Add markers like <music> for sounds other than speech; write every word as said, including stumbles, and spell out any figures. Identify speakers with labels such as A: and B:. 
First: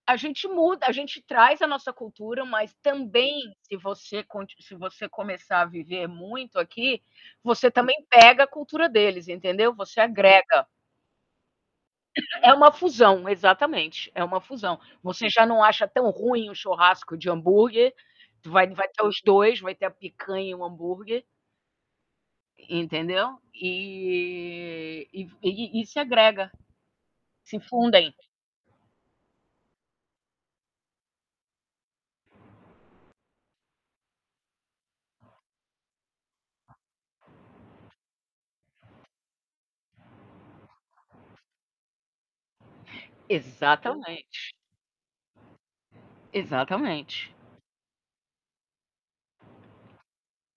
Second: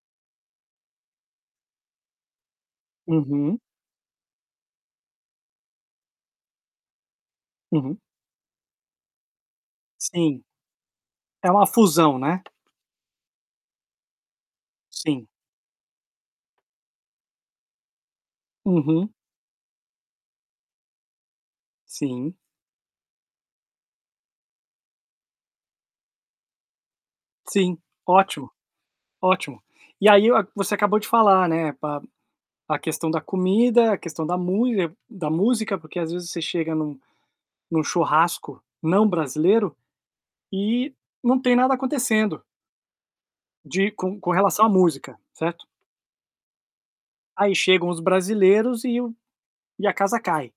A: A gente muda, a gente traz a nossa cultura, mas também
B: Uhum.
A: se você con se você começar a viver muito aqui, você
B: Uhum.
A: também pega a cultura deles, entendeu, você
B: Sim.
A: agrega.
B: É uma fusão,
A: <coughs>
B: né.
A: É uma fusão. Exatamente, é uma fusão. Você
B: Sim.
A: já não acha tão ruim um churrasco de hambúrguer. Tu vai vai ter
B: Uhum.
A: os dois, vai ter a picanha e o hambúrguer.
B: Sim.
A: Entendeu? E e f e e se agrega, se
B: Sim.
A: fundem.
B: Ótimo. Ótimo. E aí, é o você acabou de falar, né, pa a questão da comida, a questão da mule da música. Porque, às vezes, você chega num num churrasco não brasileiro, e não tem nada acontecendo. De com com
A: Exatamente.
B: relação à música, certo?
A: Exatamente.
B: Aí, chegam os brasileiros e o e a casa cai.